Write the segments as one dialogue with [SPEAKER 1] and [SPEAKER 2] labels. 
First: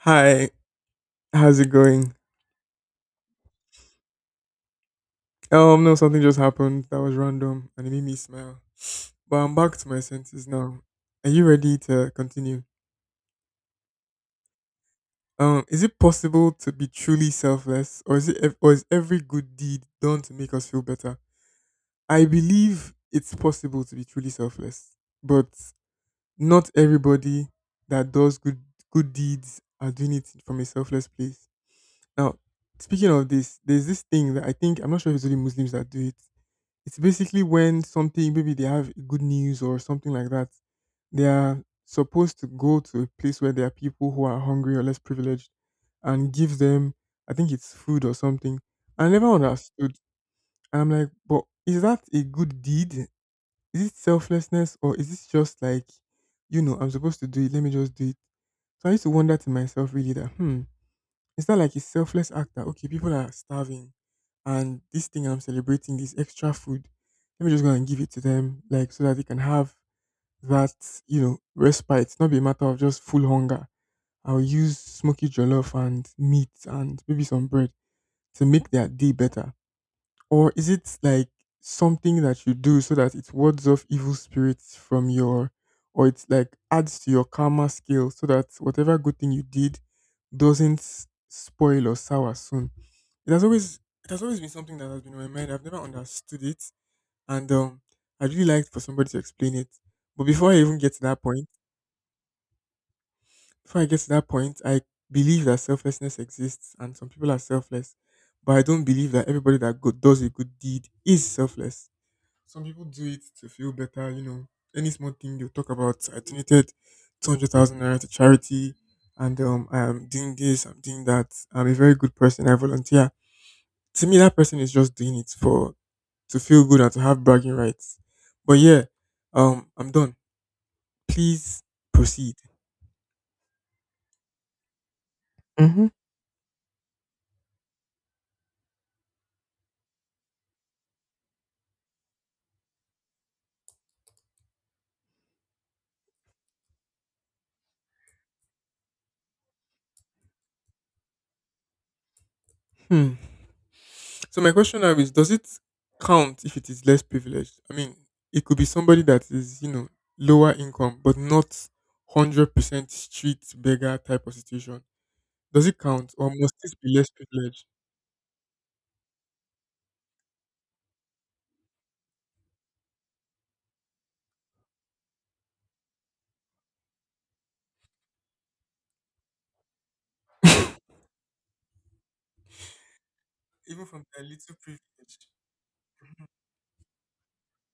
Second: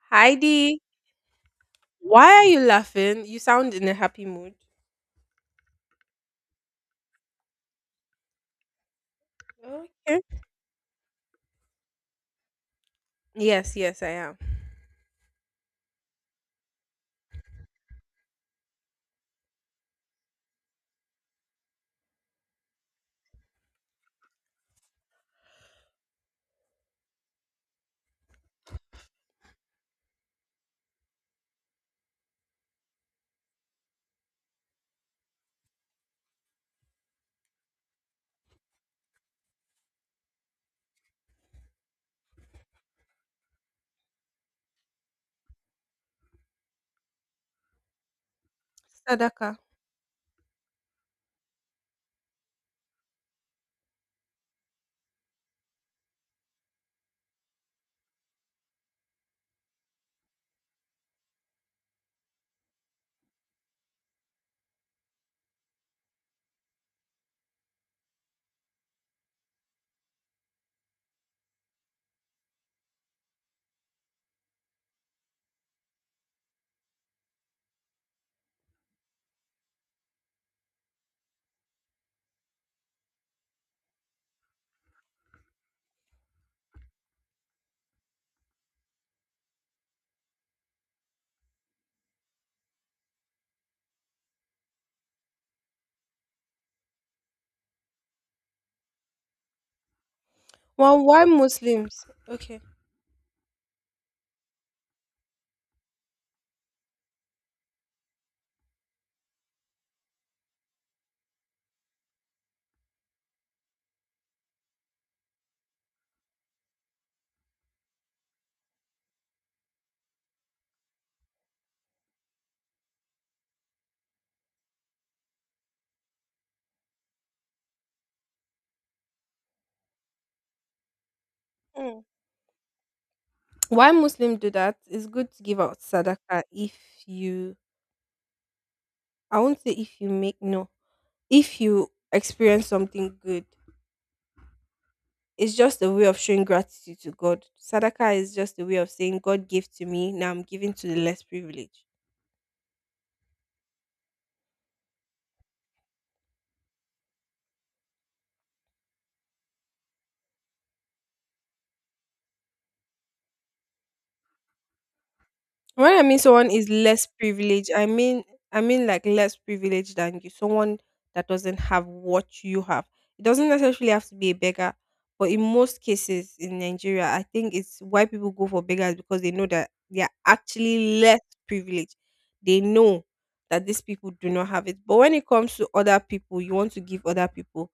[SPEAKER 1] Hi,
[SPEAKER 2] Heidi,
[SPEAKER 1] how's it going?
[SPEAKER 2] why are you laughing? You sound in a happy mood.
[SPEAKER 1] No, something just happened that was random and it made me smile. But I'm back to my
[SPEAKER 2] Okay.
[SPEAKER 1] senses now. Are you ready to continue?
[SPEAKER 2] Yes, yes, I am.
[SPEAKER 1] Is it possible to be truly selfless, or or is every good deed done to make us feel better? I believe it's possible to be truly selfless, but not everybody that does good deeds are doing it from a selfless place. Now, speaking of this, there's this thing that I think I'm not sure if it's only Muslims that do it. It's basically when something maybe they have good news or something like that. They are supposed to go to a place where there are people who are hungry or less privileged and give them I think it's food or something. I never
[SPEAKER 2] Sadaka.
[SPEAKER 1] understood. I'm like, but is that a good deed? Is it selflessness or is this just like, I'm supposed to do it, let me just do it. So I used to wonder to myself really that it's not like a selfless act that okay, people are starving, and this thing I'm celebrating, this extra food, let me just go and give it to them, like so that they can have that, respite. It's not be a matter of just full hunger. I'll use smoky jollof and meat and maybe some bread to make their day better. Or is it like something that you do so that it wards off evil spirits or it's like adds to your karma scale so that whatever good thing you did doesn't spoil or sour soon? It has always been something that has been on my mind. I've never understood it, and I'd really like for somebody to explain it. But before I even get to
[SPEAKER 2] Well,
[SPEAKER 1] that
[SPEAKER 2] why
[SPEAKER 1] point,
[SPEAKER 2] Muslims? Okay.
[SPEAKER 1] I believe that selflessness exists, and some people are selfless, but I don't believe that everybody that does a good deed is selfless. Some people do it to feel better. Any small thing they'll talk about. I donated 200,000 naira to charity, and I'm doing this, I'm doing that. I'm a very good person. I volunteer. To me, that person is just doing it for to feel good and to have bragging rights. But yeah, I'm done. Please
[SPEAKER 2] Mm.
[SPEAKER 1] proceed.
[SPEAKER 2] Why Muslims do that? It's good to give out
[SPEAKER 1] Mm-hmm.
[SPEAKER 2] sadaka if you, I won't say if you make, no, if you experience something good. It's just a way of showing gratitude to God. Sadaka is just a way of saying, God gave to me, now I'm giving to the less privileged.
[SPEAKER 1] hmm So my question now is, does it count if it is less privileged? I mean, it could be somebody that is, lower income, but not 100% street beggar type of situation. Does it
[SPEAKER 2] When I
[SPEAKER 1] count,
[SPEAKER 2] mean
[SPEAKER 1] or
[SPEAKER 2] someone
[SPEAKER 1] must
[SPEAKER 2] is
[SPEAKER 1] this be
[SPEAKER 2] less
[SPEAKER 1] less privileged?
[SPEAKER 2] privileged, I mean like less privileged than you, someone that doesn't have what you have. It doesn't necessarily have to be a beggar, but in most cases in Nigeria, I think it's why people go for beggars because they know that they are actually less privileged. They know that these
[SPEAKER 1] Even from
[SPEAKER 2] people
[SPEAKER 1] a
[SPEAKER 2] do not
[SPEAKER 1] little
[SPEAKER 2] have it. But when
[SPEAKER 1] privileged.
[SPEAKER 2] it comes to other people, you want to give other people,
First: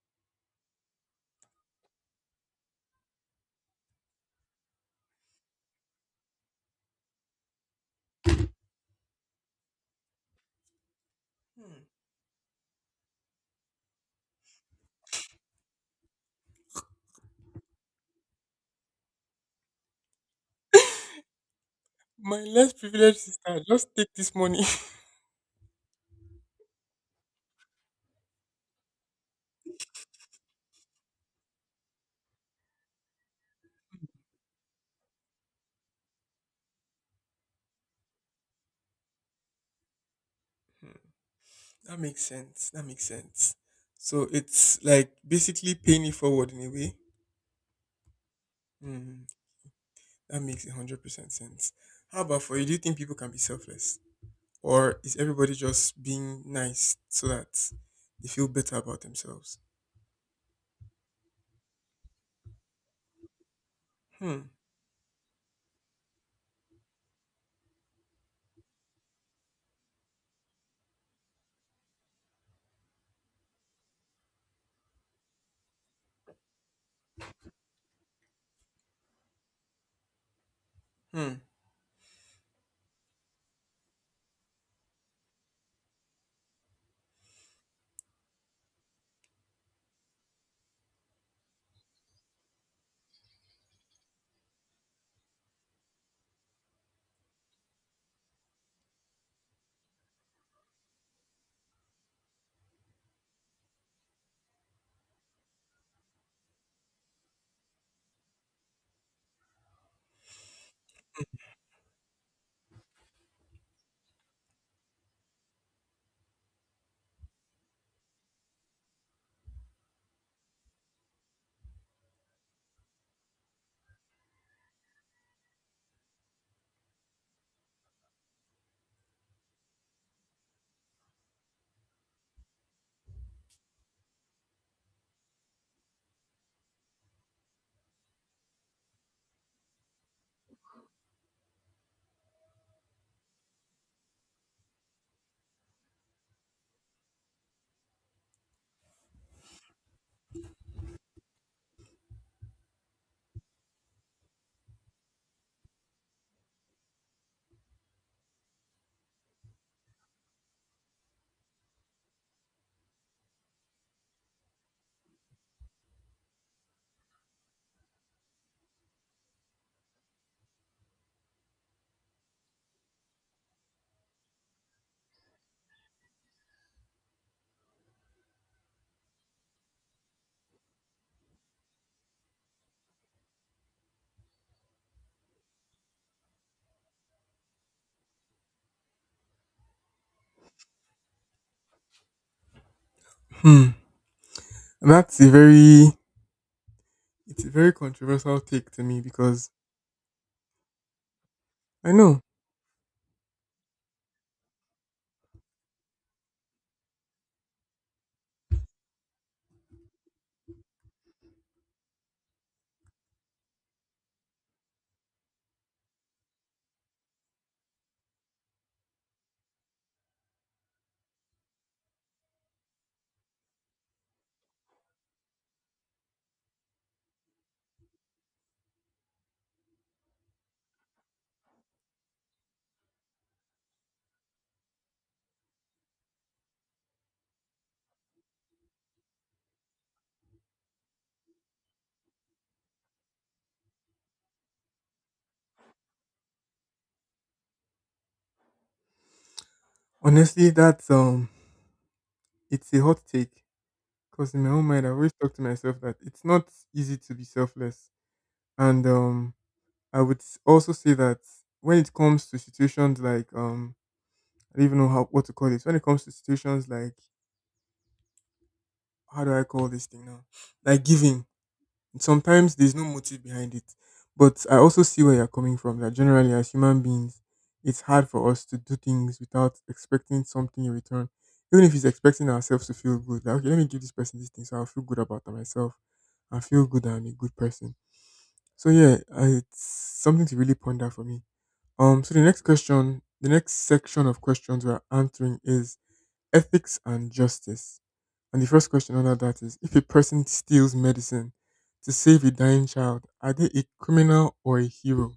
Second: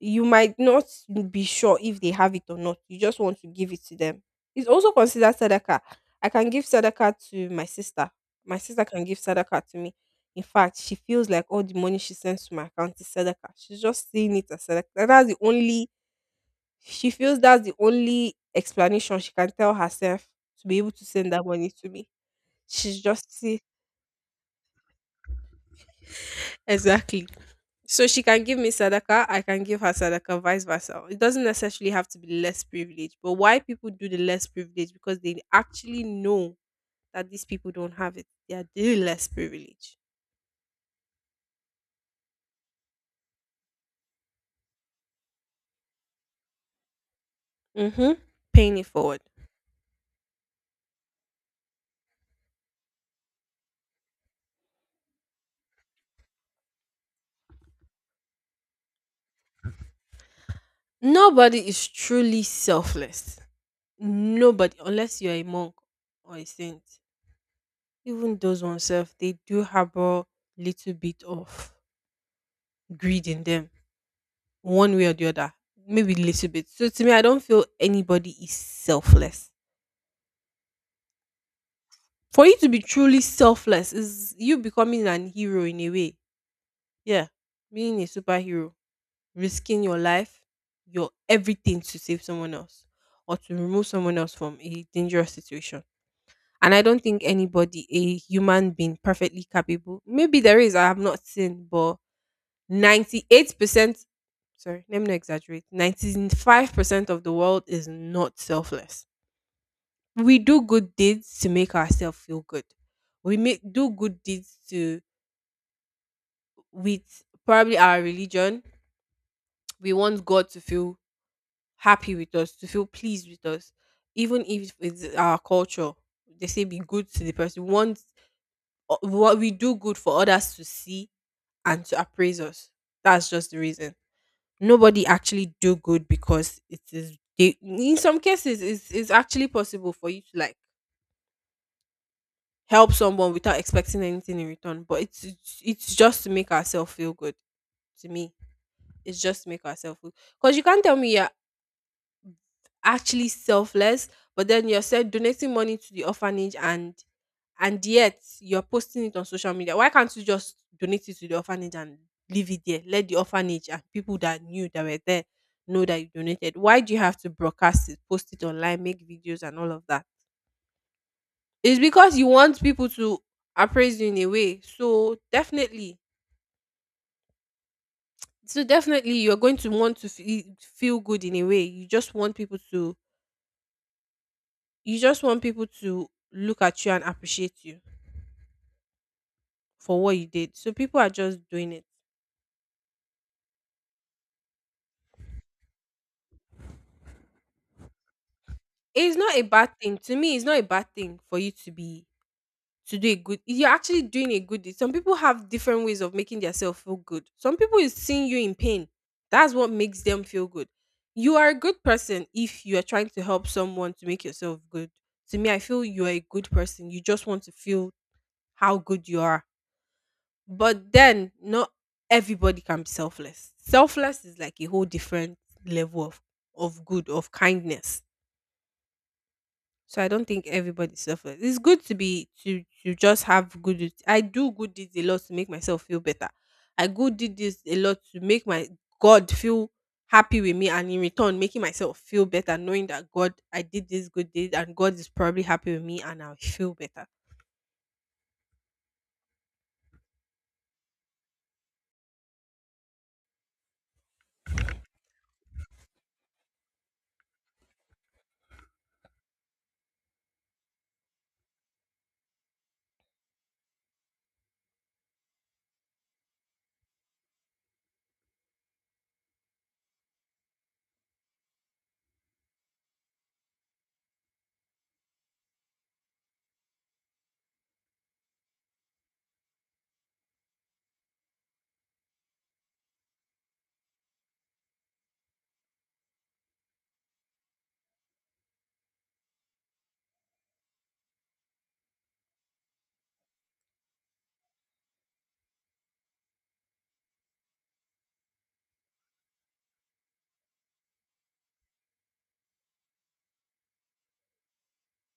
[SPEAKER 2] you might not be sure if they have it or not. You just want to give it to them. It's also considered sadaka. I can give sadaka to my sister. My sister can give sadaka to me. In fact, she feels like all
[SPEAKER 1] Hmm.
[SPEAKER 2] the money she sends to my account is sadaka. She's just seeing it as sadaka. That's the only, she feels that's the only explanation she can tell herself to be able to send that money to me.
[SPEAKER 1] My less
[SPEAKER 2] She's
[SPEAKER 1] privileged
[SPEAKER 2] just
[SPEAKER 1] sister,
[SPEAKER 2] see,
[SPEAKER 1] just take this money.
[SPEAKER 2] exactly. So she can give me sadaka, I can give her sadaka, vice versa. It doesn't necessarily have to be less privileged. But why people do the less privilege? Because they actually know that these people don't have it. They are the less privileged.
[SPEAKER 1] Hmm, that makes sense. That makes sense. So it's like basically paying it forward in a way.
[SPEAKER 2] Mm-hmm. Paying it forward.
[SPEAKER 1] Hmm, that makes 100% sense. How about for you? Do you think people can be selfless? Or is everybody just being nice so that they feel better about themselves?
[SPEAKER 2] Nobody is truly selfless.
[SPEAKER 1] Hmm.
[SPEAKER 2] Nobody, unless you're a monk or a saint. Even those oneself, they do harbor little bit of greed in them, one way or the other. Maybe little bit. So to me, I don't feel anybody is selfless,
[SPEAKER 1] Hmm.
[SPEAKER 2] for you to be truly selfless is you becoming an hero in a way. Yeah. Being a superhero, risking your life, your everything to save someone else or to remove someone else from a dangerous situation. And I don't think anybody, a human being, perfectly capable. Maybe there is, I have not seen, but 98%, sorry, let me not exaggerate, 95% of the world is not selfless, we do good deeds to make ourselves feel good. We make do good deeds to, with probably our religion. We want God to feel happy with us, to feel pleased with us, even if it's our culture. They say be good to the person. We want what we do good for others to see and to appraise us. That's just the reason. Nobody actually do good because it is. They, in some cases, it's actually possible for you to like help someone without expecting anything in return. But it's just to make ourselves feel good. To me, it's just to make ourselves feel. Because you can't tell me you're actually selfless, but then you're said donating money to the orphanage and yet you're posting it on social media. Why can't you just donate it to the orphanage and leave it there? Let the orphanage and people that knew that were there know that you donated. Why do you have to broadcast it, post it online, make videos and all of that? It's because you want people to appraise you in a way. So definitely, you're going to want to feel good in a way. You just want people to look at you and appreciate you for what you did. So people are just doing it.
[SPEAKER 1] Hmm. And that's a very it's a very controversial take to me
[SPEAKER 2] It's not a
[SPEAKER 1] because
[SPEAKER 2] bad thing to me. It's not a bad thing for you to
[SPEAKER 1] I
[SPEAKER 2] be,
[SPEAKER 1] know.
[SPEAKER 2] to do a good you're actually doing a good deed. Some people have different ways of making themselves feel good. Some people is seeing you in pain, that's what makes them feel good. You are a good person. If you are trying to help someone to make yourself good, to me, I feel you are a good person. You just want to feel how good you are. But then not everybody can be selfless. Selfless is like a whole different level of good, of kindness. So I don't think everybody suffers. It's good to be to just have good deeds. I do good deeds a lot to make myself feel better. I good did this a lot to make my God feel happy with me, and in return, making myself feel better, knowing that God, I did this good deed, and God is probably happy with me, and I'll feel better.
[SPEAKER 1] Honestly, that's it's a hot take because in my own mind I've always talked to myself that it's not easy to be selfless, and I would also say that when it comes to situations like, I don't even know how what to call it, when it comes to situations like, how do I call this thing now, like giving. Sometimes there's no motive behind it. But I also see where you're coming from that generally, as human beings, it's hard for us to do things without expecting something in return. Even if it's expecting ourselves to feel good, like, okay, let me give this person this thing so I'll feel good about myself. I feel good that I'm a good person. So, yeah, it's something to really ponder for me. So the next section of questions we're answering is ethics and justice. And the first question under that is, if a person steals medicine to save a dying child, are they a criminal or a hero?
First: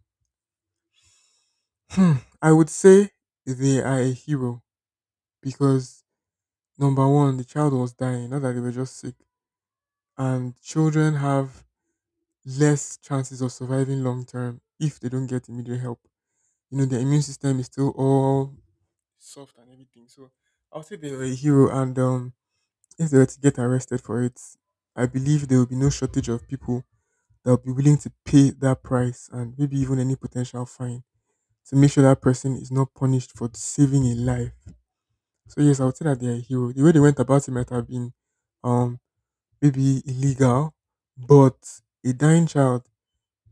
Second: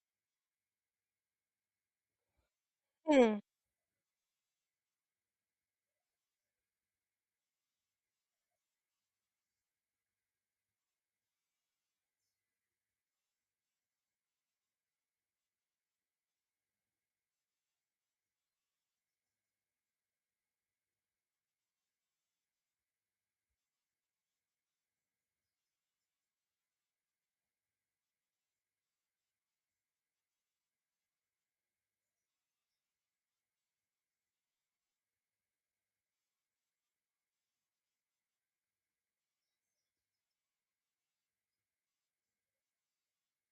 [SPEAKER 1] Hmm. I would say
[SPEAKER 2] Mm,
[SPEAKER 1] they are a hero because number one, the child was dying, not that they were just sick. And children have less chances of surviving long term if they don't get immediate help. You know, their immune system is still all soft and everything. So I'll say they were a hero, and if they were to get arrested for it, I believe there will be no shortage of people that will be willing to pay that price and maybe even any potential fine to make sure that person is not punished for saving a life. So yes, I would say that they are a hero. The way they went about it might have been um maybe illegal, but a dying child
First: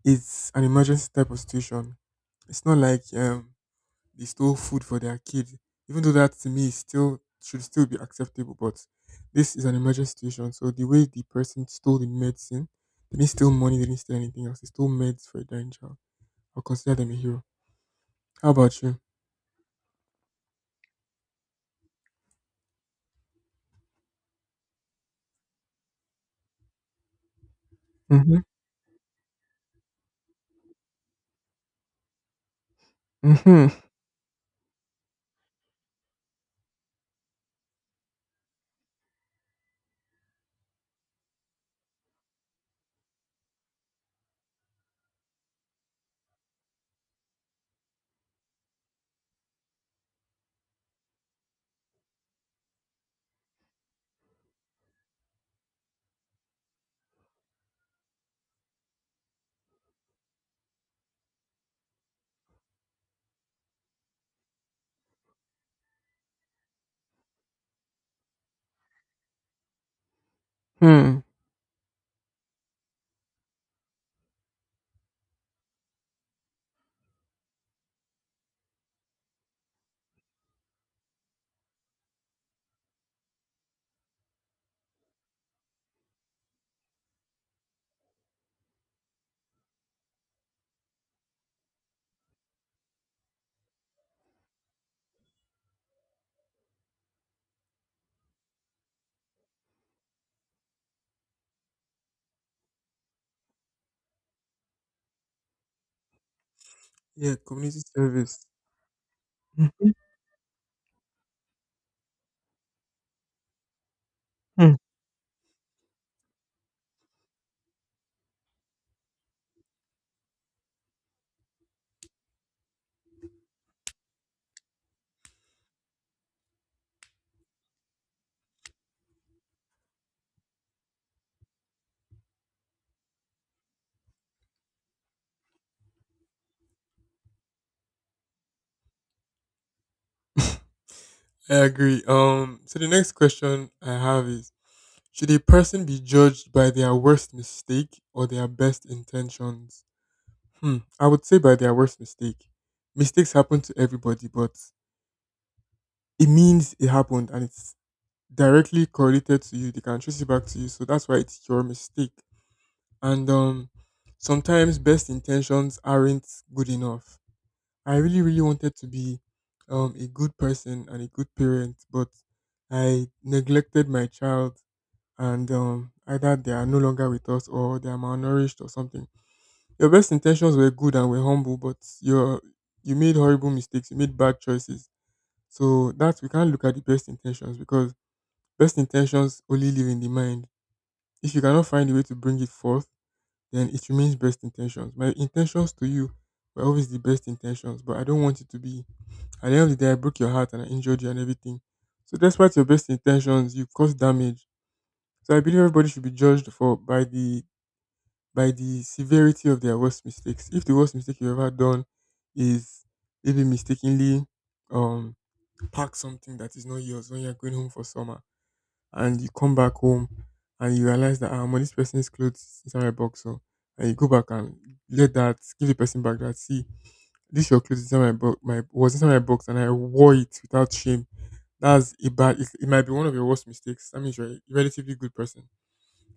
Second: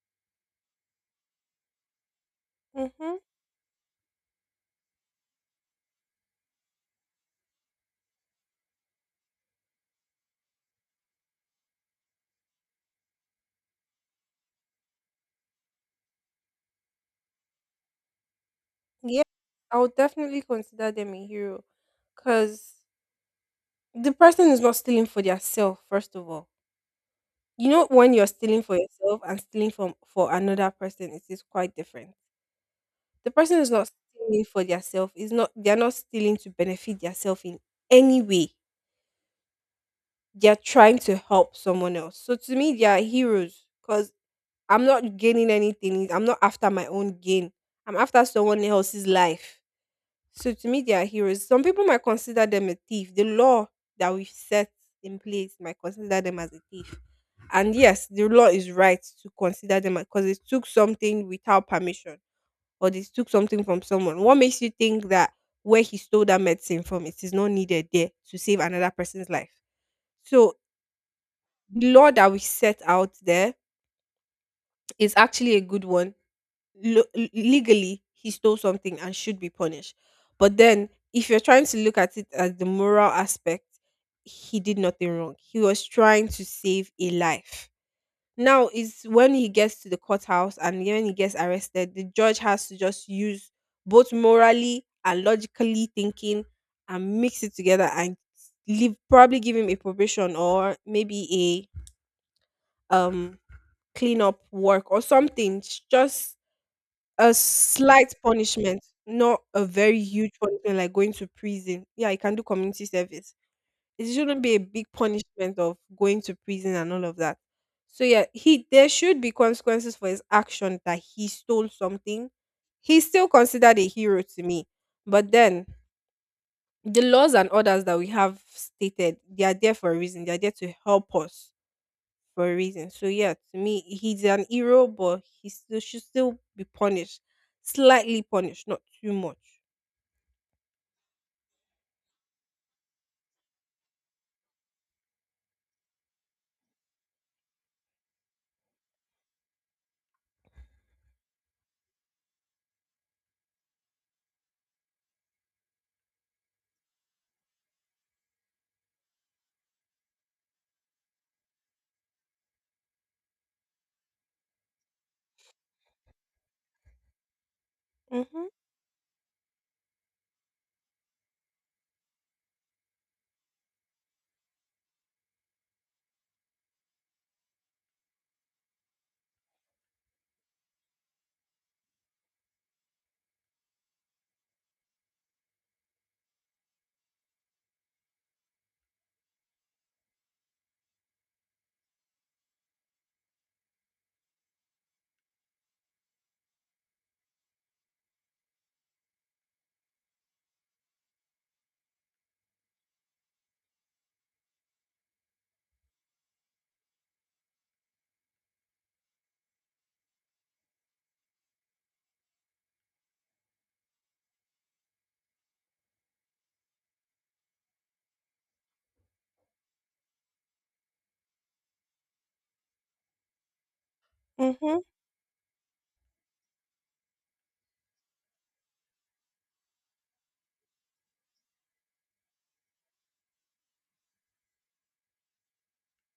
[SPEAKER 1] is an emergency type of situation. It's not like
[SPEAKER 2] mm-hmm.
[SPEAKER 1] they stole food for their kid, even though that to me is still should still be acceptable. But this is an emergency situation. So the way the person stole the medicine, they didn't steal money, they didn't steal anything else. They stole meds for a dying child. I'll consider them a hero. How about you?
[SPEAKER 2] Yeah, I would definitely consider them a hero because the person is not stealing for their self, first of all. You know, when you're
[SPEAKER 1] Mm-hmm.
[SPEAKER 2] stealing for yourself and stealing from for another person, it is quite different. The person
[SPEAKER 1] Mm-hmm.
[SPEAKER 2] is not stealing for themselves. Is not they are not stealing to benefit themselves in any way. They are trying to help someone else. So to me, they are heroes because I'm not gaining anything. I'm not after my own gain. I'm after someone else's life. So to me, they are heroes. Some people might consider them a thief. The law that we've set in place might consider them as a thief. And yes, the law is right to consider them because they took something without permission or they took something from someone. What makes you think that where he stole that medicine from, it is not needed there to save another person's life? So
[SPEAKER 1] Hmm.
[SPEAKER 2] the law that we set out there is actually a good one. Legally, he stole something and should be punished. But then, if you're trying to look at it as the moral aspect, he did nothing wrong. He was trying to save a life. Now is when he gets to the courthouse and when he gets arrested, the judge has to just use both morally and logically thinking and mix it together and leave, probably give him a probation or maybe a cleanup work or something. Just a
[SPEAKER 1] Yeah, community
[SPEAKER 2] slight
[SPEAKER 1] service.
[SPEAKER 2] punishment, not a
[SPEAKER 1] Mhm.
[SPEAKER 2] very huge punishment like going to prison. Yeah, he can do community service, it shouldn't be a
[SPEAKER 1] Hmm.
[SPEAKER 2] big punishment of going to prison and all of that. So yeah, he, there should be consequences for his action that he stole something. He's still considered a hero to me. But then the laws and orders that we have stated, they are there for a reason. They are there to help us for a reason. So yeah, to me, he's an hero, but he still should still be punished, slightly punished, not too much.
[SPEAKER 1] I agree. So the next question I have is: should a person be judged by their worst mistake or their best intentions? Hmm. I would say by their worst mistake. Mistakes happen to everybody, but it means it happened and it's directly correlated to you. They can trace it back to you. So that's why it's your mistake. And sometimes best intentions aren't good enough. I really, really
[SPEAKER 2] Mhm.
[SPEAKER 1] wanted to be a good person and a good parent, but I neglected my child, and either they are no longer with us or they are malnourished or something. Your best intentions were good and were humble, but your you made horrible mistakes. You made bad choices. So that, we can't look at the best intentions, because best intentions only live in the mind. If you cannot find a way to bring it forth, then it remains best intentions. My intentions to you were always the best intentions, but I don't want it to be. At the end of the day, I broke your heart and I injured you and everything. So despite your best intentions, you caused damage. So I believe everybody should be judged for by the severity of their worst mistakes. If the worst mistake you've ever done is maybe mistakenly um pack something that is not yours when you're going home for summer, and you come back home and you realize that, my, this person's clothes is inside my box, so, and you go back and
[SPEAKER 2] Mhm.
[SPEAKER 1] let that give the person back, that see, this your clothes inside my box, my was inside my box and I wore it without shame. That's a bad it, it might be one of your worst mistakes. That means you're a relatively good person,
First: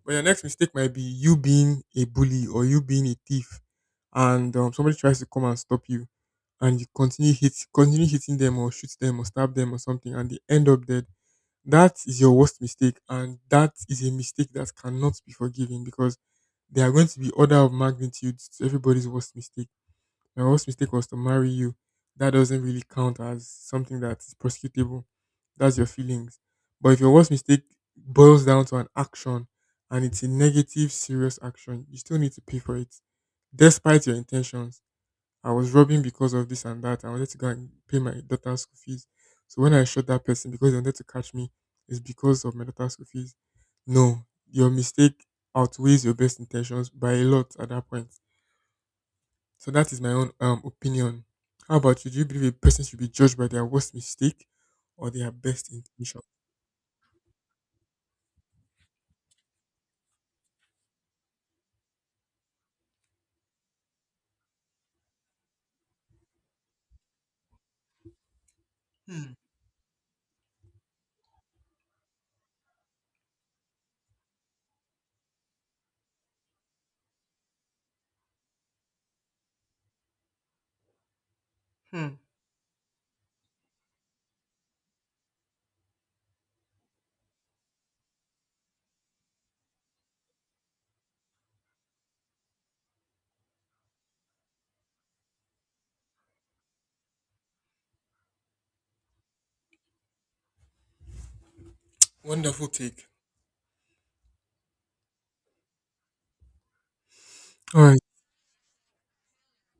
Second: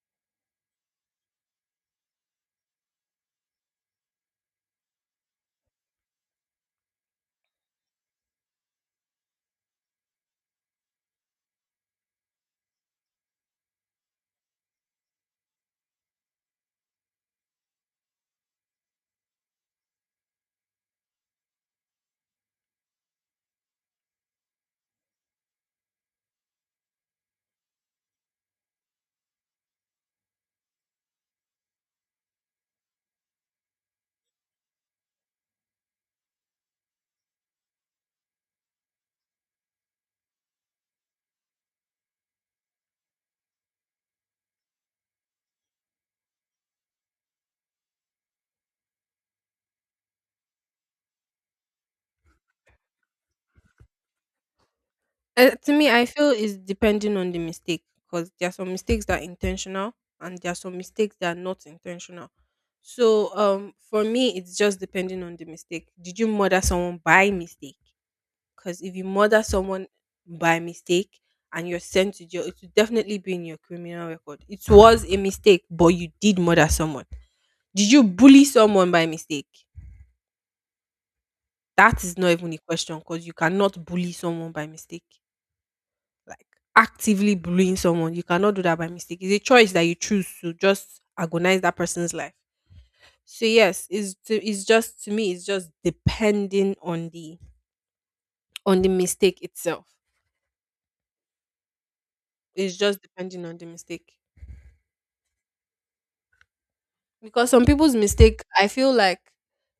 [SPEAKER 1] but your next mistake might be you being a bully or you being a thief, and somebody tries to come and stop you, and you continue hitting them or shoot them or stab them or something, and they end up dead. That is your worst mistake, and that is a mistake that cannot be forgiven because there are going to be order of magnitudes to everybody's worst mistake. My worst mistake was to marry you, that doesn't really count as something that's prosecutable. That's your feelings. But if your worst mistake boils down to an action and it's a negative, serious action, you still need to pay for it. Despite your intentions, I was robbing because of this and that. I wanted to go and pay my daughter's school fees. So when I shot that person because they wanted to catch me, it's because of my daughter's school fees. No, your mistake outweighs your best intentions by a lot at that point. So that is my own opinion. How about you? Do you believe a person should be judged by their worst mistake or their best
[SPEAKER 2] To me, I
[SPEAKER 1] intention?
[SPEAKER 2] feel it's depending on the mistake because there are some mistakes that are intentional and there are some mistakes that are not intentional. So, for me, it's just depending on the mistake. Did you murder someone by mistake? Because if you
[SPEAKER 1] Hmm.
[SPEAKER 2] murder someone by mistake and you're sent to jail, it will definitely be in your criminal record. It was a mistake, but you did murder someone. Did you bully someone by mistake? That
[SPEAKER 1] Hmm.
[SPEAKER 2] is not even a question because you cannot bully someone by mistake. Like actively bullying someone. You cannot do that by mistake. It's a choice that you choose to just agonize that person's life. So yes, it's just to me, it's just depending on the, on the mistake itself.
[SPEAKER 1] Wonderful
[SPEAKER 2] It's just
[SPEAKER 1] take.
[SPEAKER 2] depending on the mistake because some
[SPEAKER 1] All
[SPEAKER 2] people's
[SPEAKER 1] right.
[SPEAKER 2] mistake, I feel like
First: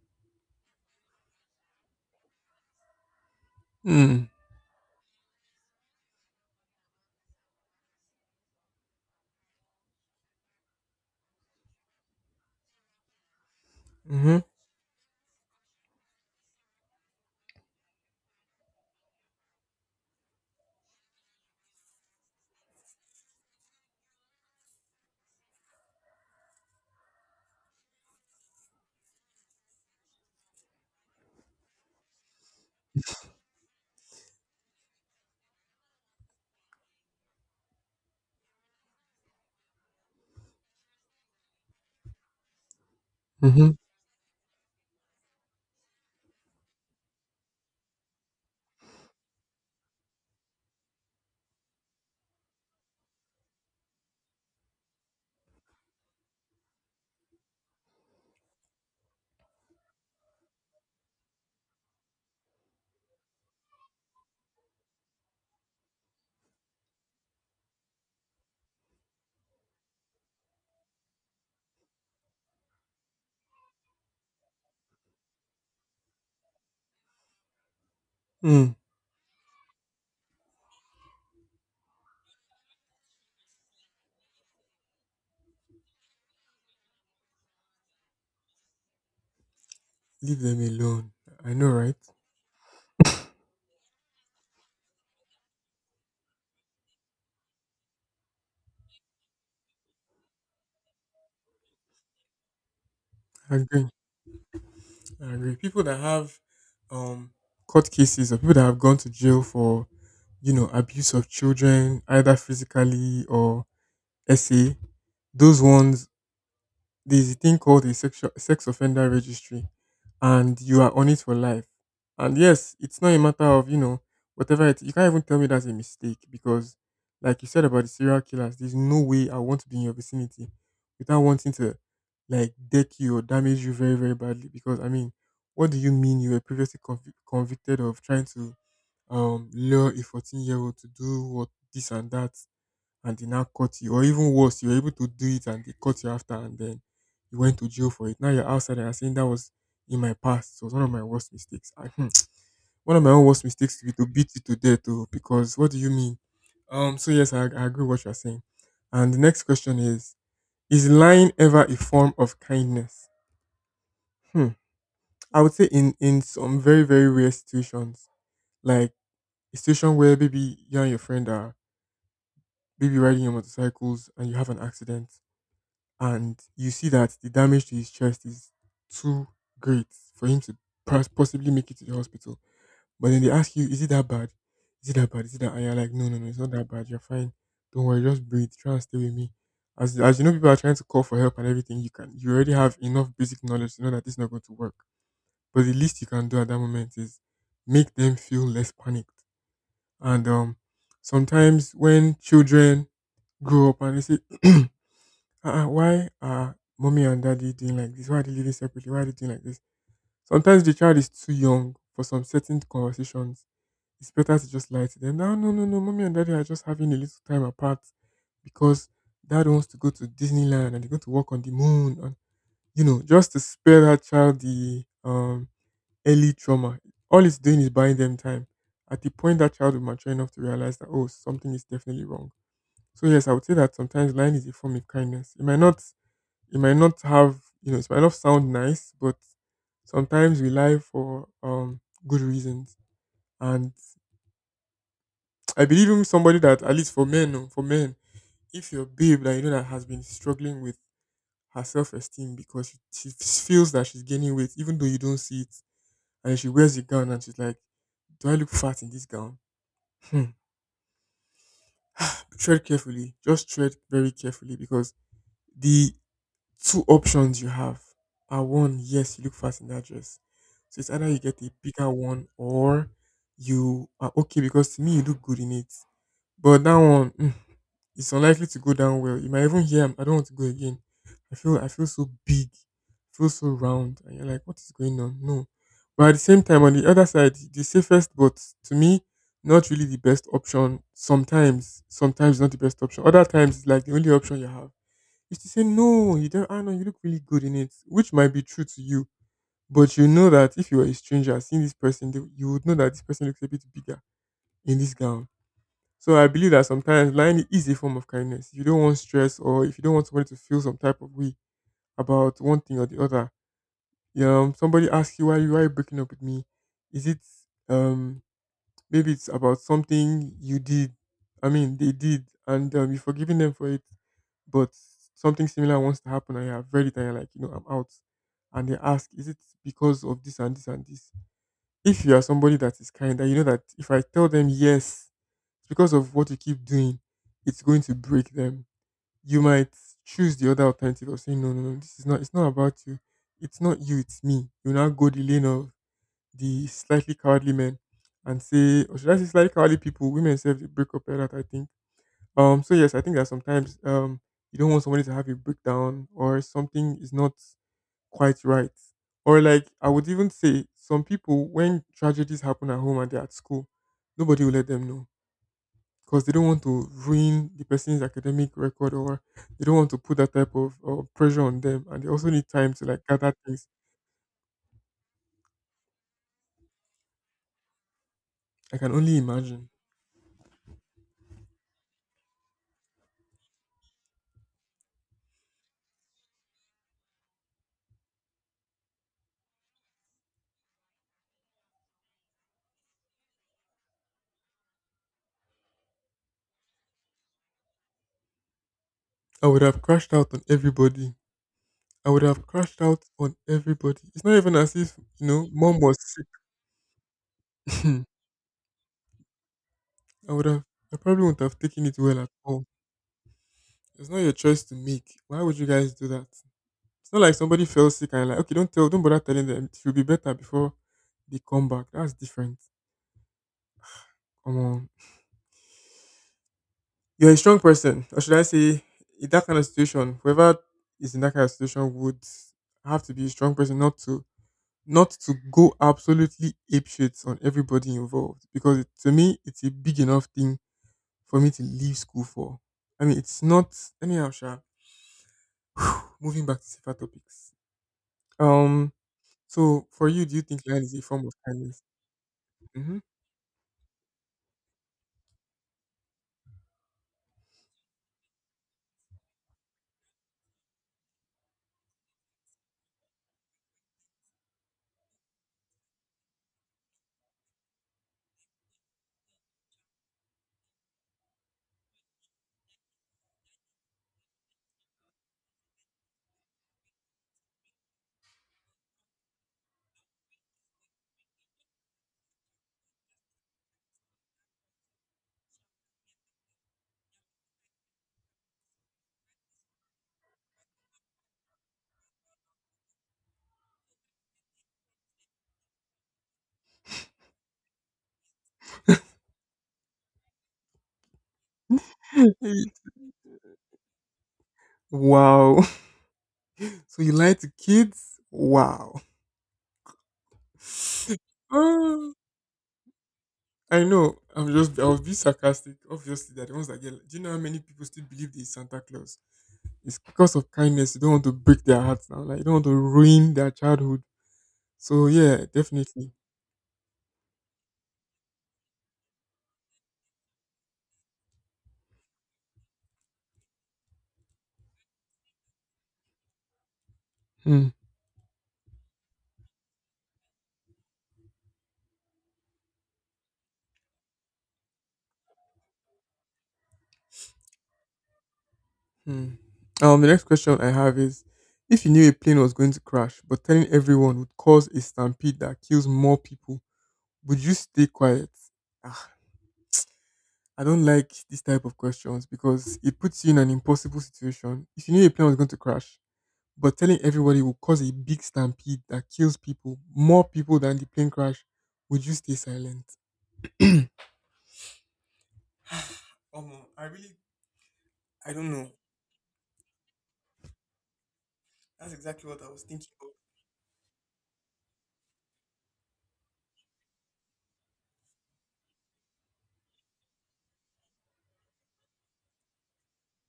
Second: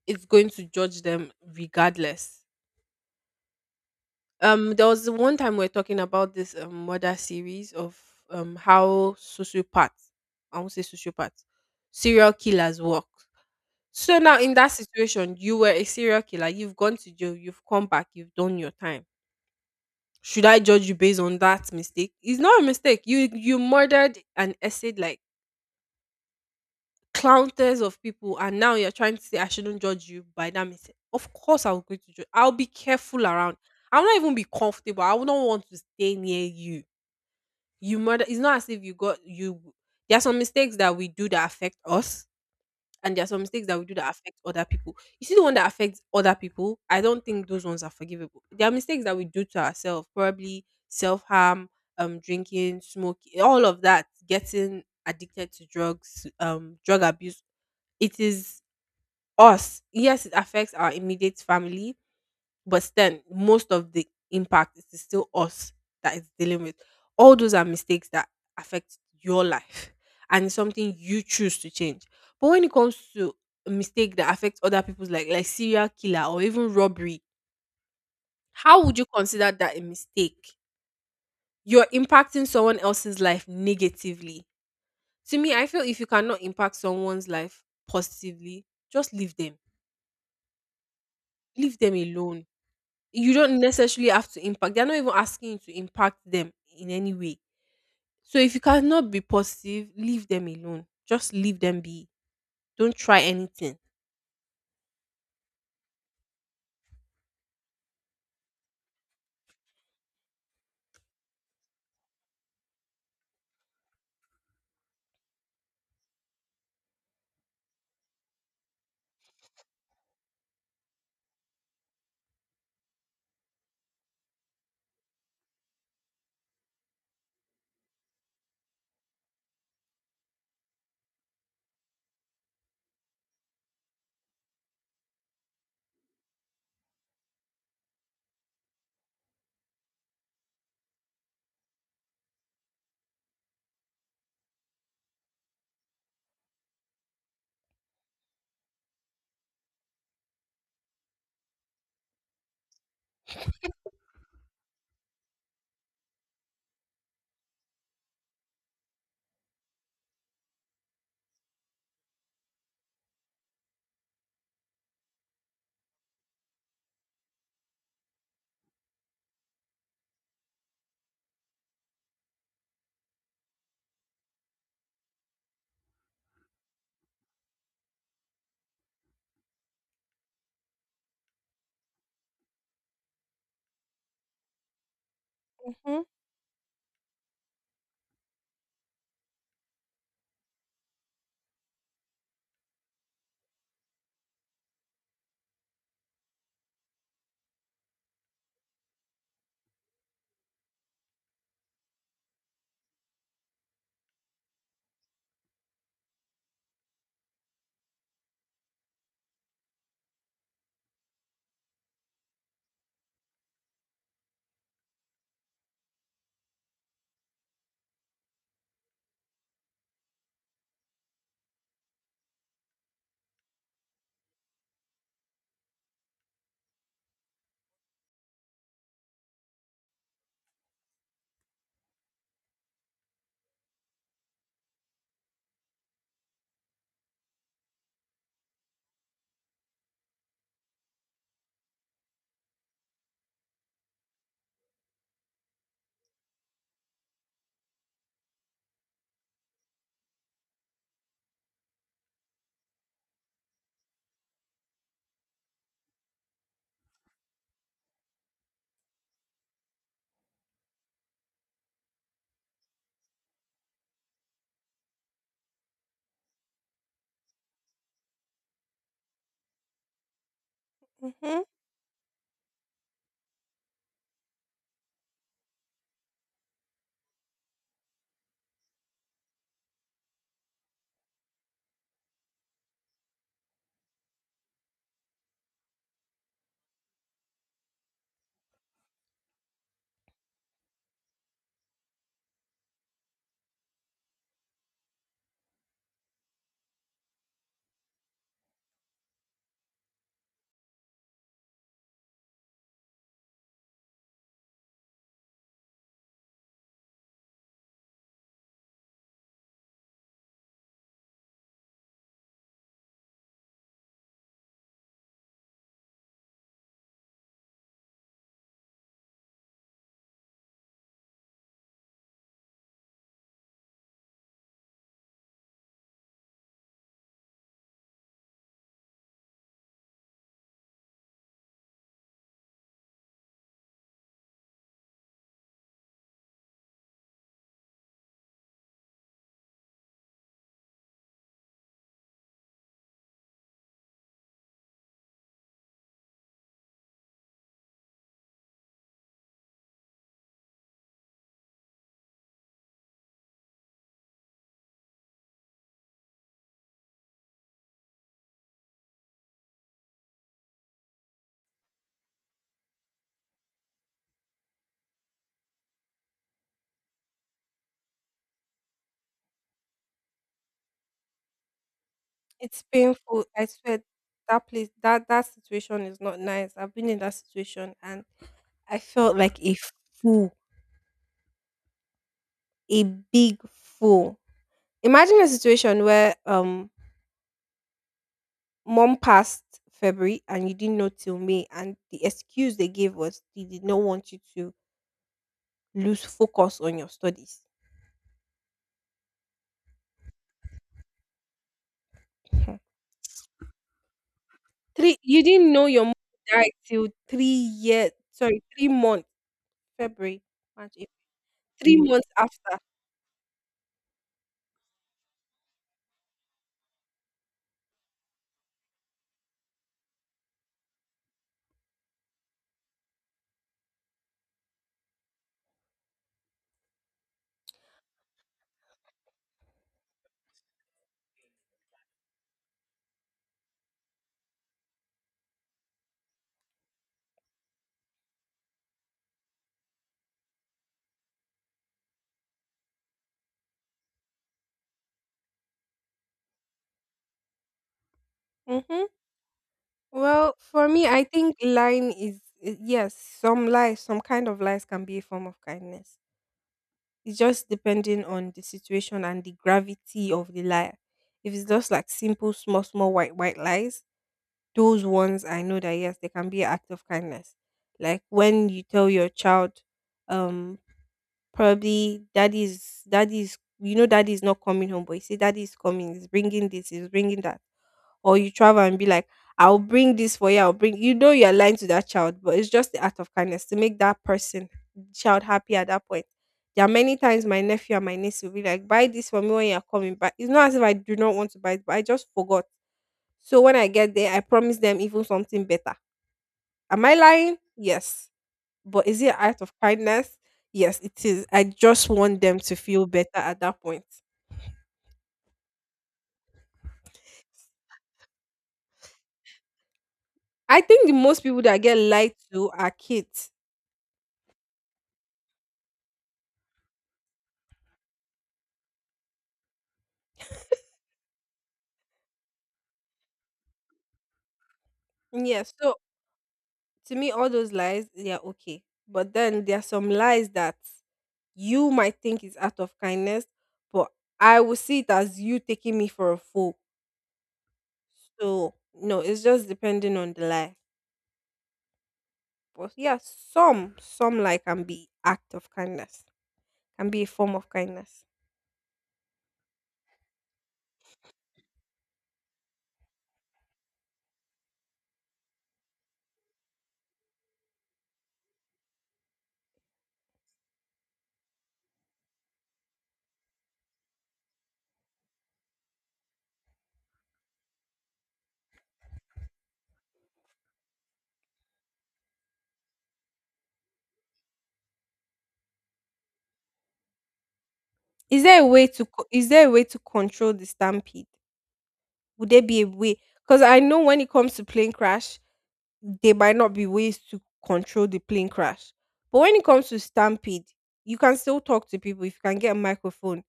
[SPEAKER 2] it's going to judge them regardless.
[SPEAKER 1] Mm.
[SPEAKER 2] There was one time we are talking about this murder series of, how sociopaths, I won't say sociopaths, serial killers work. So
[SPEAKER 1] Mm-hmm.
[SPEAKER 2] now in that situation, you were a serial killer. You've gone to jail. You've come back. You've done your time. Should I judge you based on that mistake? It's not a mistake. You murdered and essayed like counters of people, and now you're trying to say I shouldn't judge you by that mistake. Of course, I will go to judge. I'll be careful around. I will not even be comfortable. I would not want to stay near you. You murder. It's not as if you got you. There are some mistakes that we do that affect us and there are some mistakes
[SPEAKER 1] Mm-hmm.
[SPEAKER 2] that we do that affect other people. You see the one that affects other people, I don't think those ones are forgivable. There are mistakes that we do to ourselves, probably self harm, drinking, smoking, all of that, getting addicted to drugs, drug abuse. It is us. Yes, it affects our immediate family, but then most of the impact is still us that is dealing with. All those are mistakes that affect your life, and it's something you choose to change. But when it comes to a mistake that affects other people's, like serial killer or even robbery,
[SPEAKER 1] Mm.
[SPEAKER 2] how would you consider that a mistake? You're impacting someone else's life negatively. To me, I feel if you cannot impact someone's life positively, just leave them,
[SPEAKER 1] Leave them alone. I know,
[SPEAKER 2] leave
[SPEAKER 1] right?
[SPEAKER 2] them alone. You don't necessarily have to impact. They're not even asking you to impact them in any way. So if you cannot be positive, leave them alone. Just leave them be. Don't try
[SPEAKER 1] I
[SPEAKER 2] anything.
[SPEAKER 1] agree. I agree. People that have um court cases, or people that have gone to jail for, abuse of children, either physically or SA, those ones, there's a thing called a sex offender registry, and you are on it for life. And yes, it's not a matter of, whatever it you can't even tell me that's a mistake because like you said about the serial killers, there's no way I want to be in your vicinity without wanting to like deck you or damage you very, very badly. Because I mean, what do you mean you were previously convicted of trying to lure a 14-year-old to do what this and that and they now caught you. Or even worse, you were able to do it and they caught you after, and then you went to jail for it. Now you're outside and you're saying that was in my past. It was one of my worst mistakes. One of my own worst mistakes to be to beat you to death though, because what do you mean? So yes, I agree with what you're saying. And the next question is lying ever a form of kindness? Hmm. I would say in some very, very rare situations. Like a situation where maybe you and your friend are maybe riding your motorcycles and you have an accident, and you see that the damage to his chest is too great for him to possibly make it to the hospital. But then they ask you, is it that bad? Is it that bad? Is it that? And you're like,
[SPEAKER 2] Mm-hmm,
[SPEAKER 1] no, no, no, it's not that bad. You're fine. Don't worry, just breathe. Try and stay with me. As you know, people are trying to call for help and everything. You already have enough basic knowledge to know that this is not going to work. But the least you can do at that moment is make them feel less panicked. And sometimes when children grow up and they say, uh-uh, why are mommy and daddy doing like this? Why are they living separately? Why are they doing like this? Sometimes the child is too young for some certain conversations. It's better to just lie to them. No, no, no, no. Mommy and daddy are just having a little time apart because dad wants to go to Disneyland and they going to walk on the moon. And, you know, just to spare that child the early trauma. All it's doing is buying them time. At the point that child will mature enough to realize that, oh, something is definitely wrong. So, yes, I would say that sometimes lying is a form of kindness. It might not have, you know, it might not sound nice, but sometimes we lie for good reasons. And I believe in somebody that at least for men, oh, for men, if your babe that you know that has been struggling with her self esteem because she feels that she's gaining weight, even though you don't see it, and she wears the gown and she's like, "Do I look fat in this gown?" Hmm. Tread carefully. Just tread very carefully because the two options you have are one, yes, you look fast in that dress. So it's either you get
[SPEAKER 2] mm-hmm.
[SPEAKER 1] a bigger one, or you are okay because to me you look good in it. But that one, mm, it's unlikely to go down well. You might even hear, "I don't want to go again." I feel so big, I feel so round, and you're like, "What is going on?" No, but at the same time, on the other side, the safest, but to me, not really the best option. Sometimes not the best option. Other times, it's like the only option you have is to say, no, you don't, I know you look really good in it, which might be true to you. But you know that if you were a stranger seeing this person, you would know that this person looks a bit bigger in this gown. So I believe that sometimes lying is a form of kindness. If you don't want stress, or if you don't want somebody to feel some type of way about one thing or the other, somebody asks you why are you breaking up with me? Is it um maybe it's about something you did. I mean, they did, and you're forgiving them for it. But something similar wants to happen, and you have read it, and you're very tired, like, you know, I'm out. And they ask, is it because of this and this and this? If you are somebody that is kind, and you know that if I tell them yes, it's because of what you keep doing, it's going to break them. You might choose the other alternative of saying, no, no, no, this is not, it's not about you. It's not you, it's me. You now go the lane of the slightly cowardly men and say, or should I say slightly cowardly people, women self they break up like that, I think. So yes, I think that sometimes you don't want somebody to have a breakdown, or something is not quite right. Or like I would even say some people when tragedies happen at home and they're at school, nobody will let them know. Because they don't want to ruin the person's academic record, or they don't want to put that type of pressure on them, and they also need
[SPEAKER 2] It's
[SPEAKER 1] time to like
[SPEAKER 2] painful.
[SPEAKER 1] gather
[SPEAKER 2] I
[SPEAKER 1] things.
[SPEAKER 2] swear that place, that situation is not nice. I've been in that situation, and
[SPEAKER 1] I
[SPEAKER 2] I
[SPEAKER 1] can only
[SPEAKER 2] felt like a
[SPEAKER 1] imagine.
[SPEAKER 2] fool, a big fool. Imagine a situation where mom passed February and you didn't know till May, and the excuse they gave was they did not want you to lose focus on your studies.
[SPEAKER 1] I would have crashed out on everybody I would have
[SPEAKER 2] Mhm.
[SPEAKER 1] crashed out on everybody. It's not even as
[SPEAKER 2] Three,
[SPEAKER 1] if,
[SPEAKER 2] you
[SPEAKER 1] you know,
[SPEAKER 2] didn't know
[SPEAKER 1] mom
[SPEAKER 2] your mom
[SPEAKER 1] was
[SPEAKER 2] died till 3 years,
[SPEAKER 1] sick.
[SPEAKER 2] sorry, 3 months, February,
[SPEAKER 1] I would have,
[SPEAKER 2] March,
[SPEAKER 1] I
[SPEAKER 2] April,
[SPEAKER 1] probably wouldn't have
[SPEAKER 2] three
[SPEAKER 1] taken it
[SPEAKER 2] Months
[SPEAKER 1] well at
[SPEAKER 2] after.
[SPEAKER 1] all. It's not your choice to make. Why would you guys do that? It's not like somebody fell sick and you're like, okay, don't tell, don't bother telling them. It will be better before they come back. That's different. Come on. You're a strong person. Or should I say, in that kind of situation, whoever is in that kind of situation would have to be a strong person not to go absolutely apeshit on everybody involved because to me it's a big enough thing for me to leave school for. I mean, it's not anyhow. Sha. Moving back to safer topics.
[SPEAKER 2] Hmm.
[SPEAKER 1] Um. So, for you,
[SPEAKER 2] Well,
[SPEAKER 1] do you think
[SPEAKER 2] for
[SPEAKER 1] lying
[SPEAKER 2] me,
[SPEAKER 1] is a
[SPEAKER 2] I
[SPEAKER 1] form of
[SPEAKER 2] think
[SPEAKER 1] kindness?
[SPEAKER 2] lying is, yes,
[SPEAKER 1] Hmm.
[SPEAKER 2] some lies, some kind of lies can be a form of kindness. It's just depending on the situation and the gravity of the liar. If it's just like simple, small, small white, white lies, those ones I know that yes, they can be an act of kindness. Like when you tell your child, um probably daddy not coming home, but you say daddy coming, he's bringing this, he's bringing that. Or you travel and be like, I'll bring this for you, I'll bring you know you're lying to that child, but it's just the act of kindness to make that person child happy at that point. There are many times my nephew and my niece will be like, buy this for me when you're coming back. It's not as if I do not want to buy it, but I just forgot. So when I get there, I promise them even something better. Am I lying? Yes. But is it an act of kindness? Yes, it is. I just want them to feel better at that point.
[SPEAKER 1] Wow. So you lie to kids? Wow.
[SPEAKER 2] I think the most people that get lied
[SPEAKER 1] Oh,
[SPEAKER 2] to are kids.
[SPEAKER 1] I know. I'm just. I was being sarcastic. Obviously, that the ones that get. Do you know how many people still believe there is Santa Claus? It's because of kindness. You don't want to break their hearts now. Like you don't want to ruin their childhood. So yeah,
[SPEAKER 2] Yes. So
[SPEAKER 1] definitely.
[SPEAKER 2] to me, all those lies, they are okay. But then there are some lies that you might think is out of kindness, but I will see it as you taking me for a fool.
[SPEAKER 1] Hmm.
[SPEAKER 2] So no, it's just depending on the lie. But yeah, some lie can be act of kindness, can be a form of kindness.
[SPEAKER 1] Hmm. The next question I have is, if you knew a plane was going to crash, but telling everyone would cause a stampede that kills more people, would you stay quiet? Ah, I don't like this type of questions because it puts you in an impossible situation. If you knew a plane was going to crash, but telling everybody will cause a big stampede that kills people, more people than the plane crash, would you stay silent? Um, I really,
[SPEAKER 2] Is
[SPEAKER 1] I
[SPEAKER 2] there a
[SPEAKER 1] don't
[SPEAKER 2] way
[SPEAKER 1] know.
[SPEAKER 2] to co- is there a way to control the stampede?
[SPEAKER 1] That's exactly
[SPEAKER 2] Would
[SPEAKER 1] what
[SPEAKER 2] there
[SPEAKER 1] I
[SPEAKER 2] be
[SPEAKER 1] was
[SPEAKER 2] a
[SPEAKER 1] thinking
[SPEAKER 2] way?
[SPEAKER 1] of
[SPEAKER 2] Because I know when it comes to plane crash, there might not be ways to control the plane crash. But when it comes to stampede, you can still talk to people if you can get a microphone.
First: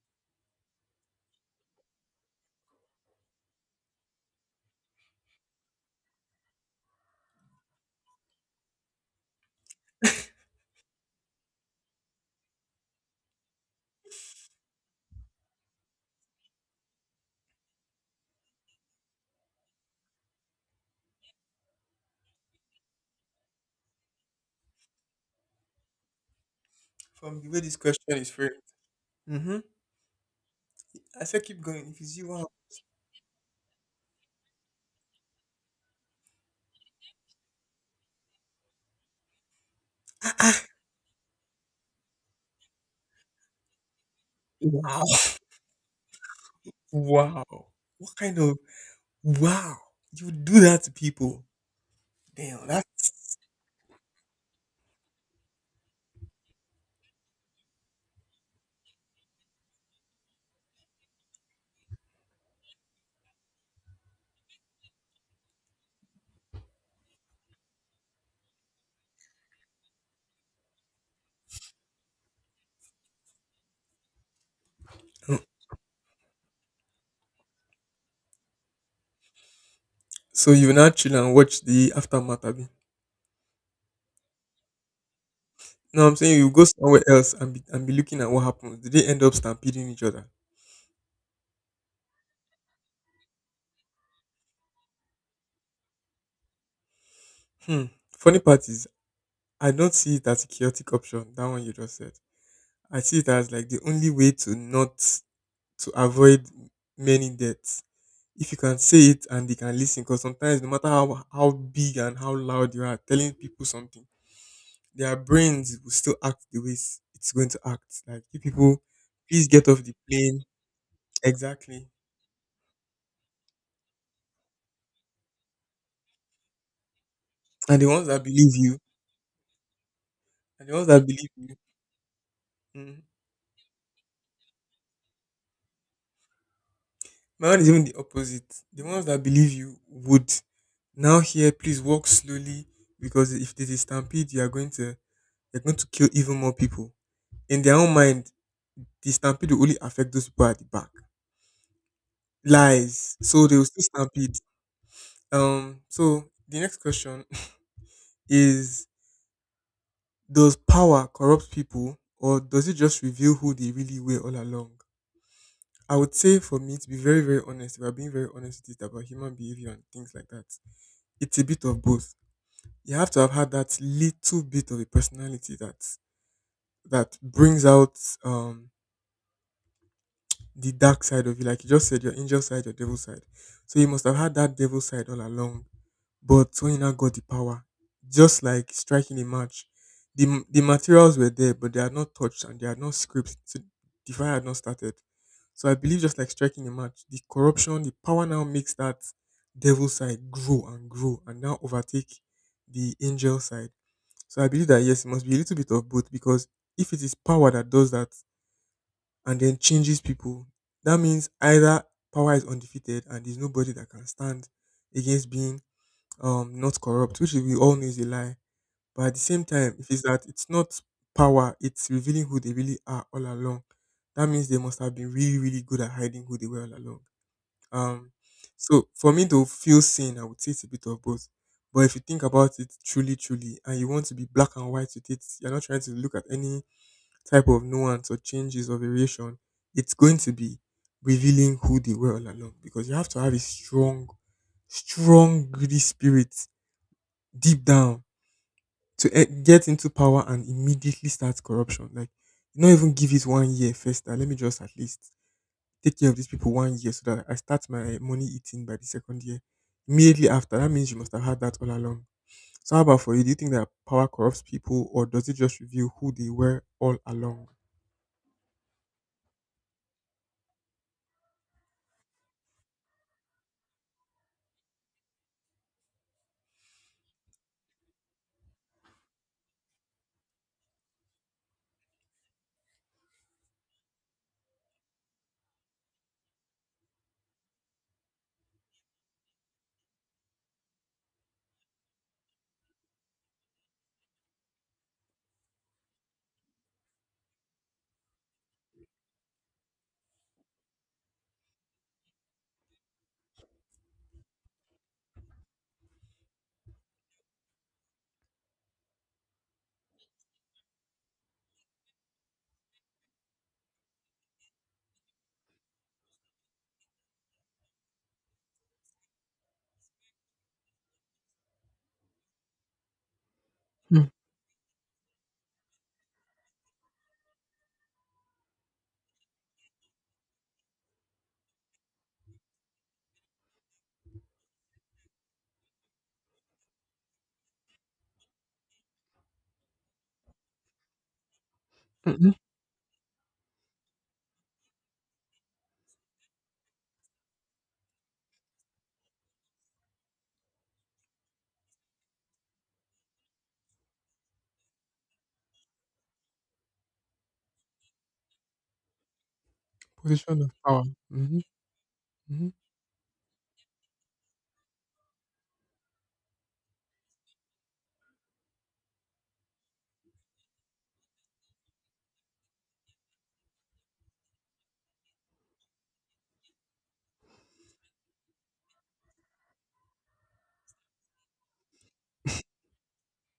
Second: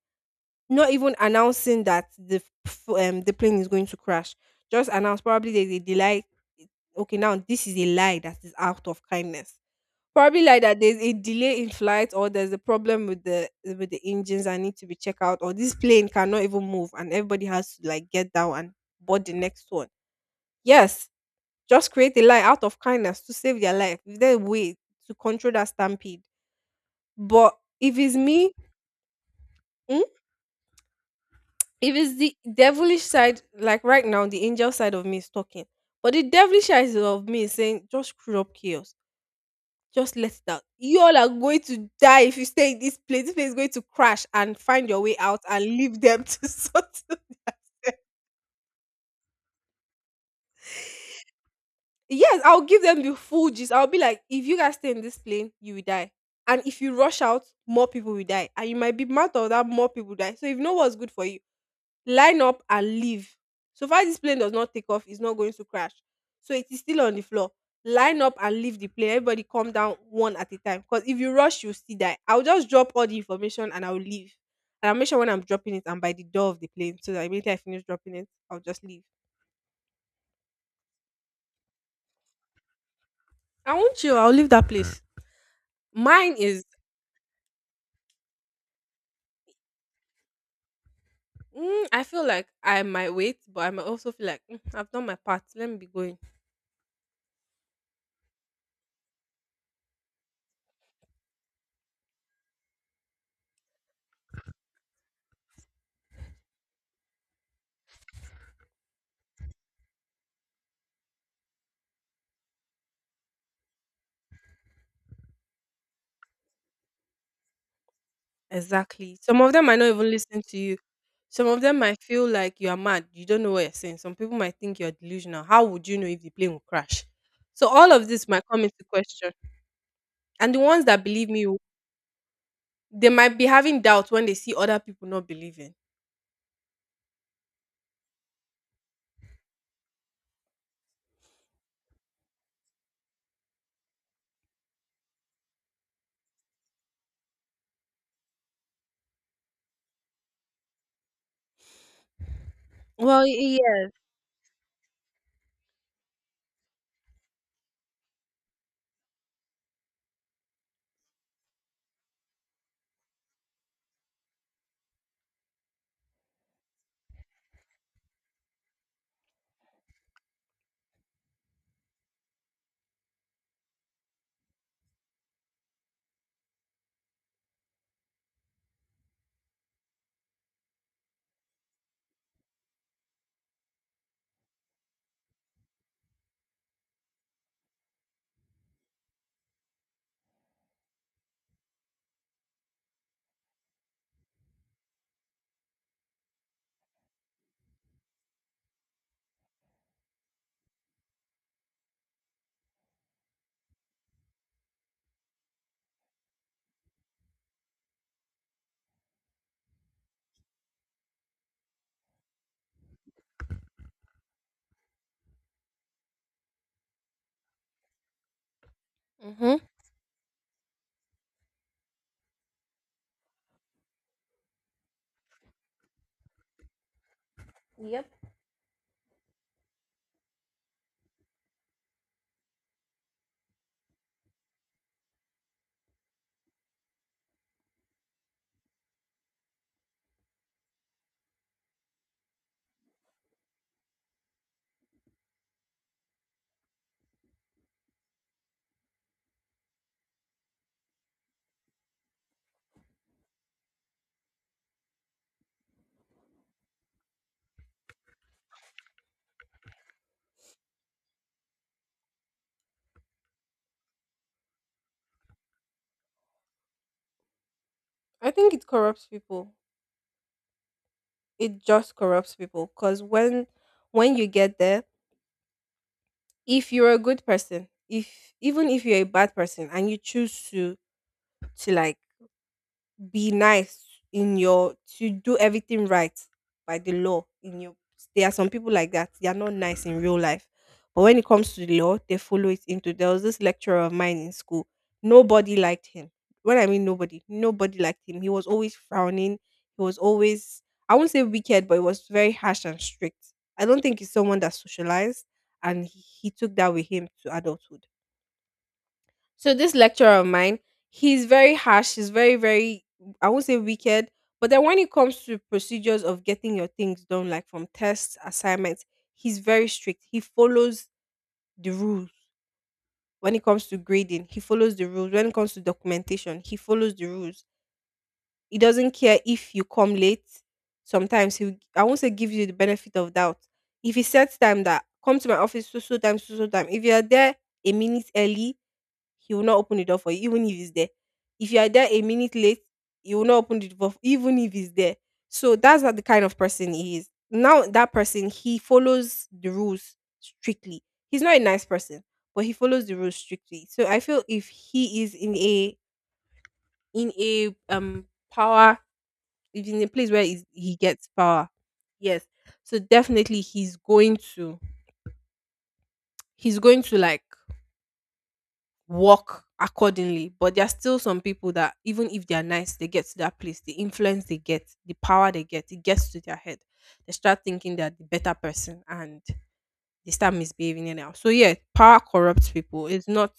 [SPEAKER 2] Not even announcing that the plane is going to crash. Just announce probably there's a delay. Okay, now this is a lie that is out of kindness. Probably like that there's a delay in flight, or there's a problem with the engines that need to be checked out, or this plane cannot even move and everybody has to like get down and board the next one. Yes, just create a line out of kindness to save their life. Is there a way to control that stampede?
[SPEAKER 1] from the
[SPEAKER 2] But
[SPEAKER 1] way this
[SPEAKER 2] if it's
[SPEAKER 1] question is
[SPEAKER 2] me,
[SPEAKER 1] framed. Mm-hmm.
[SPEAKER 2] mm,
[SPEAKER 1] I said, keep going.
[SPEAKER 2] if
[SPEAKER 1] If it's
[SPEAKER 2] it's
[SPEAKER 1] you,
[SPEAKER 2] the
[SPEAKER 1] wow,
[SPEAKER 2] devilish side, like right now, the angel side of me is talking. But the devilish side of me is saying, just screw up chaos. Just let it out. You all are going to die if you stay in this place. This place is going to crash, and find your
[SPEAKER 1] wow,
[SPEAKER 2] way out and leave them to sort it.
[SPEAKER 1] wow. What kind of wow? You would do that to people?
[SPEAKER 2] Yes, I'll
[SPEAKER 1] Damn,
[SPEAKER 2] give them
[SPEAKER 1] that's
[SPEAKER 2] the full gist. I'll be like, if you guys stay in this plane, you will die. And if you rush out, more people will die. And you might be mad of that more people die. So if know what's good for you, line up and leave. So far this plane does not take off, it's not going to crash. So it is still on the floor. Line up and leave the plane. Everybody come down one at a time. Because if you rush, you'll still die. I'll just drop all the information and I'll leave. And I'll make sure when
[SPEAKER 1] mm,
[SPEAKER 2] I'm dropping it, I'm by the door of the plane. So that immediately I finish dropping it, I'll just leave.
[SPEAKER 1] so you will not chill and watch the aftermath. Abi.
[SPEAKER 2] I won't chill. I'll leave that place.
[SPEAKER 1] No, I'm
[SPEAKER 2] Mine
[SPEAKER 1] saying you go
[SPEAKER 2] is,
[SPEAKER 1] somewhere else and be looking at what happens. Did they end up stampeding each other?
[SPEAKER 2] I feel like I might wait, but I might also feel like, "Mm, I've done my part. Let me be going."
[SPEAKER 1] Hmm. Funny part is, I don't see it as a chaotic option. That one you just said. I see it as like the only way to not to avoid many deaths. If you can say it and they can listen, because sometimes no matter how big and how loud you are telling people something, their brains will still act the way it's going to act. Like if people
[SPEAKER 2] Exactly. Some
[SPEAKER 1] please
[SPEAKER 2] of them
[SPEAKER 1] get
[SPEAKER 2] might
[SPEAKER 1] off
[SPEAKER 2] not
[SPEAKER 1] the
[SPEAKER 2] even
[SPEAKER 1] plane,
[SPEAKER 2] listen to you. Some of them
[SPEAKER 1] exactly.
[SPEAKER 2] might feel like you are mad. You don't know what you're saying. Some people might think you're delusional. How would you know if the plane will crash? So
[SPEAKER 1] And the
[SPEAKER 2] all
[SPEAKER 1] ones
[SPEAKER 2] of
[SPEAKER 1] that
[SPEAKER 2] this might
[SPEAKER 1] believe
[SPEAKER 2] come
[SPEAKER 1] you,
[SPEAKER 2] into question. And the
[SPEAKER 1] and the
[SPEAKER 2] ones
[SPEAKER 1] ones
[SPEAKER 2] that
[SPEAKER 1] that believe
[SPEAKER 2] believe me,
[SPEAKER 1] you, mm,
[SPEAKER 2] they might be having doubt when they see other people not believing.
[SPEAKER 1] my one is even the opposite. The ones that believe you would now here please walk slowly because if there's a stampede, you're going to kill even more people in their own mind, the stampede will only affect those people at the back. Lies.
[SPEAKER 2] Well,
[SPEAKER 1] So they
[SPEAKER 2] y-
[SPEAKER 1] will still
[SPEAKER 2] yeah.
[SPEAKER 1] stampede. So the next question is: Does power corrupt people, or does it just reveal who they really were all along? I would say, for me, to be very, very honest, if I'm being very honest with it about human behavior and things like that, it's a bit of both. You have to have had that little bit of a personality that brings out um the dark side of you, like you just said, your angel side, your devil side. So you must have had that devil side all along. But when you now got the power, just like striking a match, the materials were there, but they are not touched and they are not scraped. So the fire had not started. So I believe just like striking a match, the corruption, the power now makes that devil side grow and grow and now overtake the angel side. So I believe that yes, it must be a little bit of both because if it is power that does that, and then changes people. That means either power is undefeated and there's nobody that can stand against being not corrupt, which we all know is a lie. But at the same
[SPEAKER 2] Hmm.
[SPEAKER 1] time, if it is that it's not power, it's revealing who they really are all along. That means they must have been really, really good at hiding who they were all along.
[SPEAKER 2] Yep.
[SPEAKER 1] Um so for me to feel seen, I would say it's a bit of both. But if you think about it truly, truly, and you want to be black and white with it, you're not trying to look at any type of nuance or changes or variation, it's going to be revealing who they were all along because you have to have a strong, strong, greedy spirit deep down to eh, get into power and immediately start corruption. Like, not even give it one year first. Ah, let me just at least take care of these people one year so that I start my eh, money eating by the second year. Immediately after, that means you must have had that all along. So, how about for you? Do you think that power corrupts people, or does it just reveal who they were all along?
[SPEAKER 2] I think it corrupts people. It just corrupts people because when you get there, if you're a good person, if even if you're a bad person and you choose to like be nice in your, to do everything right by the law in your. There are some people like that, they are not nice in real life, but when it comes to the law, they follow it. Into, there was this lecturer of mine in school, nobody liked him. When I mean nobody liked him. He was always frowning. He was always, I won't say wicked, but he was very harsh and strict. I don't think he's someone that socialized, and he took that with him to adulthood. So this lecturer of mine, he's very harsh. He's very, very, I won't say wicked, but then when it comes to procedures of getting your things done, like from tests, assignments, he's very strict. He follows the rules. When it comes to grading, he follows the rules. When it comes to documentation, he follows the rules. He doesn't care if you come late. Sometimes he, I won't say gives you the benefit of doubt. If he sets time that come to my office so so time so so time, if you are there a minute early, he will not open the door for you, even if he's there. If you are there a minute late, he will not open the door, even if he's there. So that's not the kind of person he is. Now that person, he follows the rules strictly. He's not a nice person, but he follows the rules strictly. So I feel if he is in a, in a um, power, if in a place where
[SPEAKER 1] Position
[SPEAKER 2] he's-
[SPEAKER 1] of
[SPEAKER 2] he
[SPEAKER 1] power.
[SPEAKER 2] gets
[SPEAKER 1] Mhm,
[SPEAKER 2] power, yes.
[SPEAKER 1] mhm.
[SPEAKER 2] So definitely he's going to, he's going to like work accordingly. But there are still some people that even if they are nice, they get to that place, the influence they get, the power they get, it gets to their head. They start thinking they're the better person, and they start misbehaving anyhow. So yeah, power corrupts people. It's not,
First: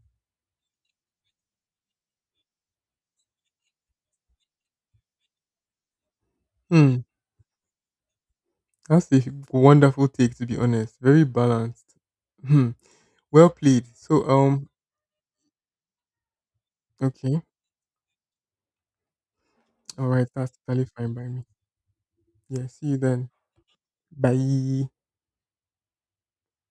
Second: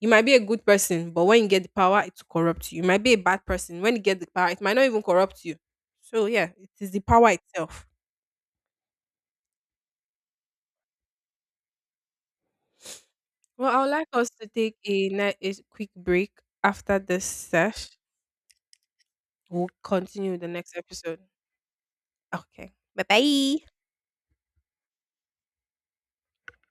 [SPEAKER 2] you might be a good person, but when you get the power, it corrupts you. You might be a bad person. When you get the power, it might not even corrupt you. So yeah, it is the
[SPEAKER 1] Hmm,
[SPEAKER 2] power itself.
[SPEAKER 1] that's a wonderful take to be honest. Very balanced. Hmm. Well
[SPEAKER 2] Well, I
[SPEAKER 1] played.
[SPEAKER 2] would like
[SPEAKER 1] So
[SPEAKER 2] us to take a, a quick break after this
[SPEAKER 1] okay.
[SPEAKER 2] sesh. We'll
[SPEAKER 1] All right,
[SPEAKER 2] continue the
[SPEAKER 1] that's
[SPEAKER 2] next
[SPEAKER 1] totally fine
[SPEAKER 2] episode.
[SPEAKER 1] by me. Yeah,
[SPEAKER 2] Okay.
[SPEAKER 1] see you then.
[SPEAKER 2] Bye-bye.
[SPEAKER 1] Bye.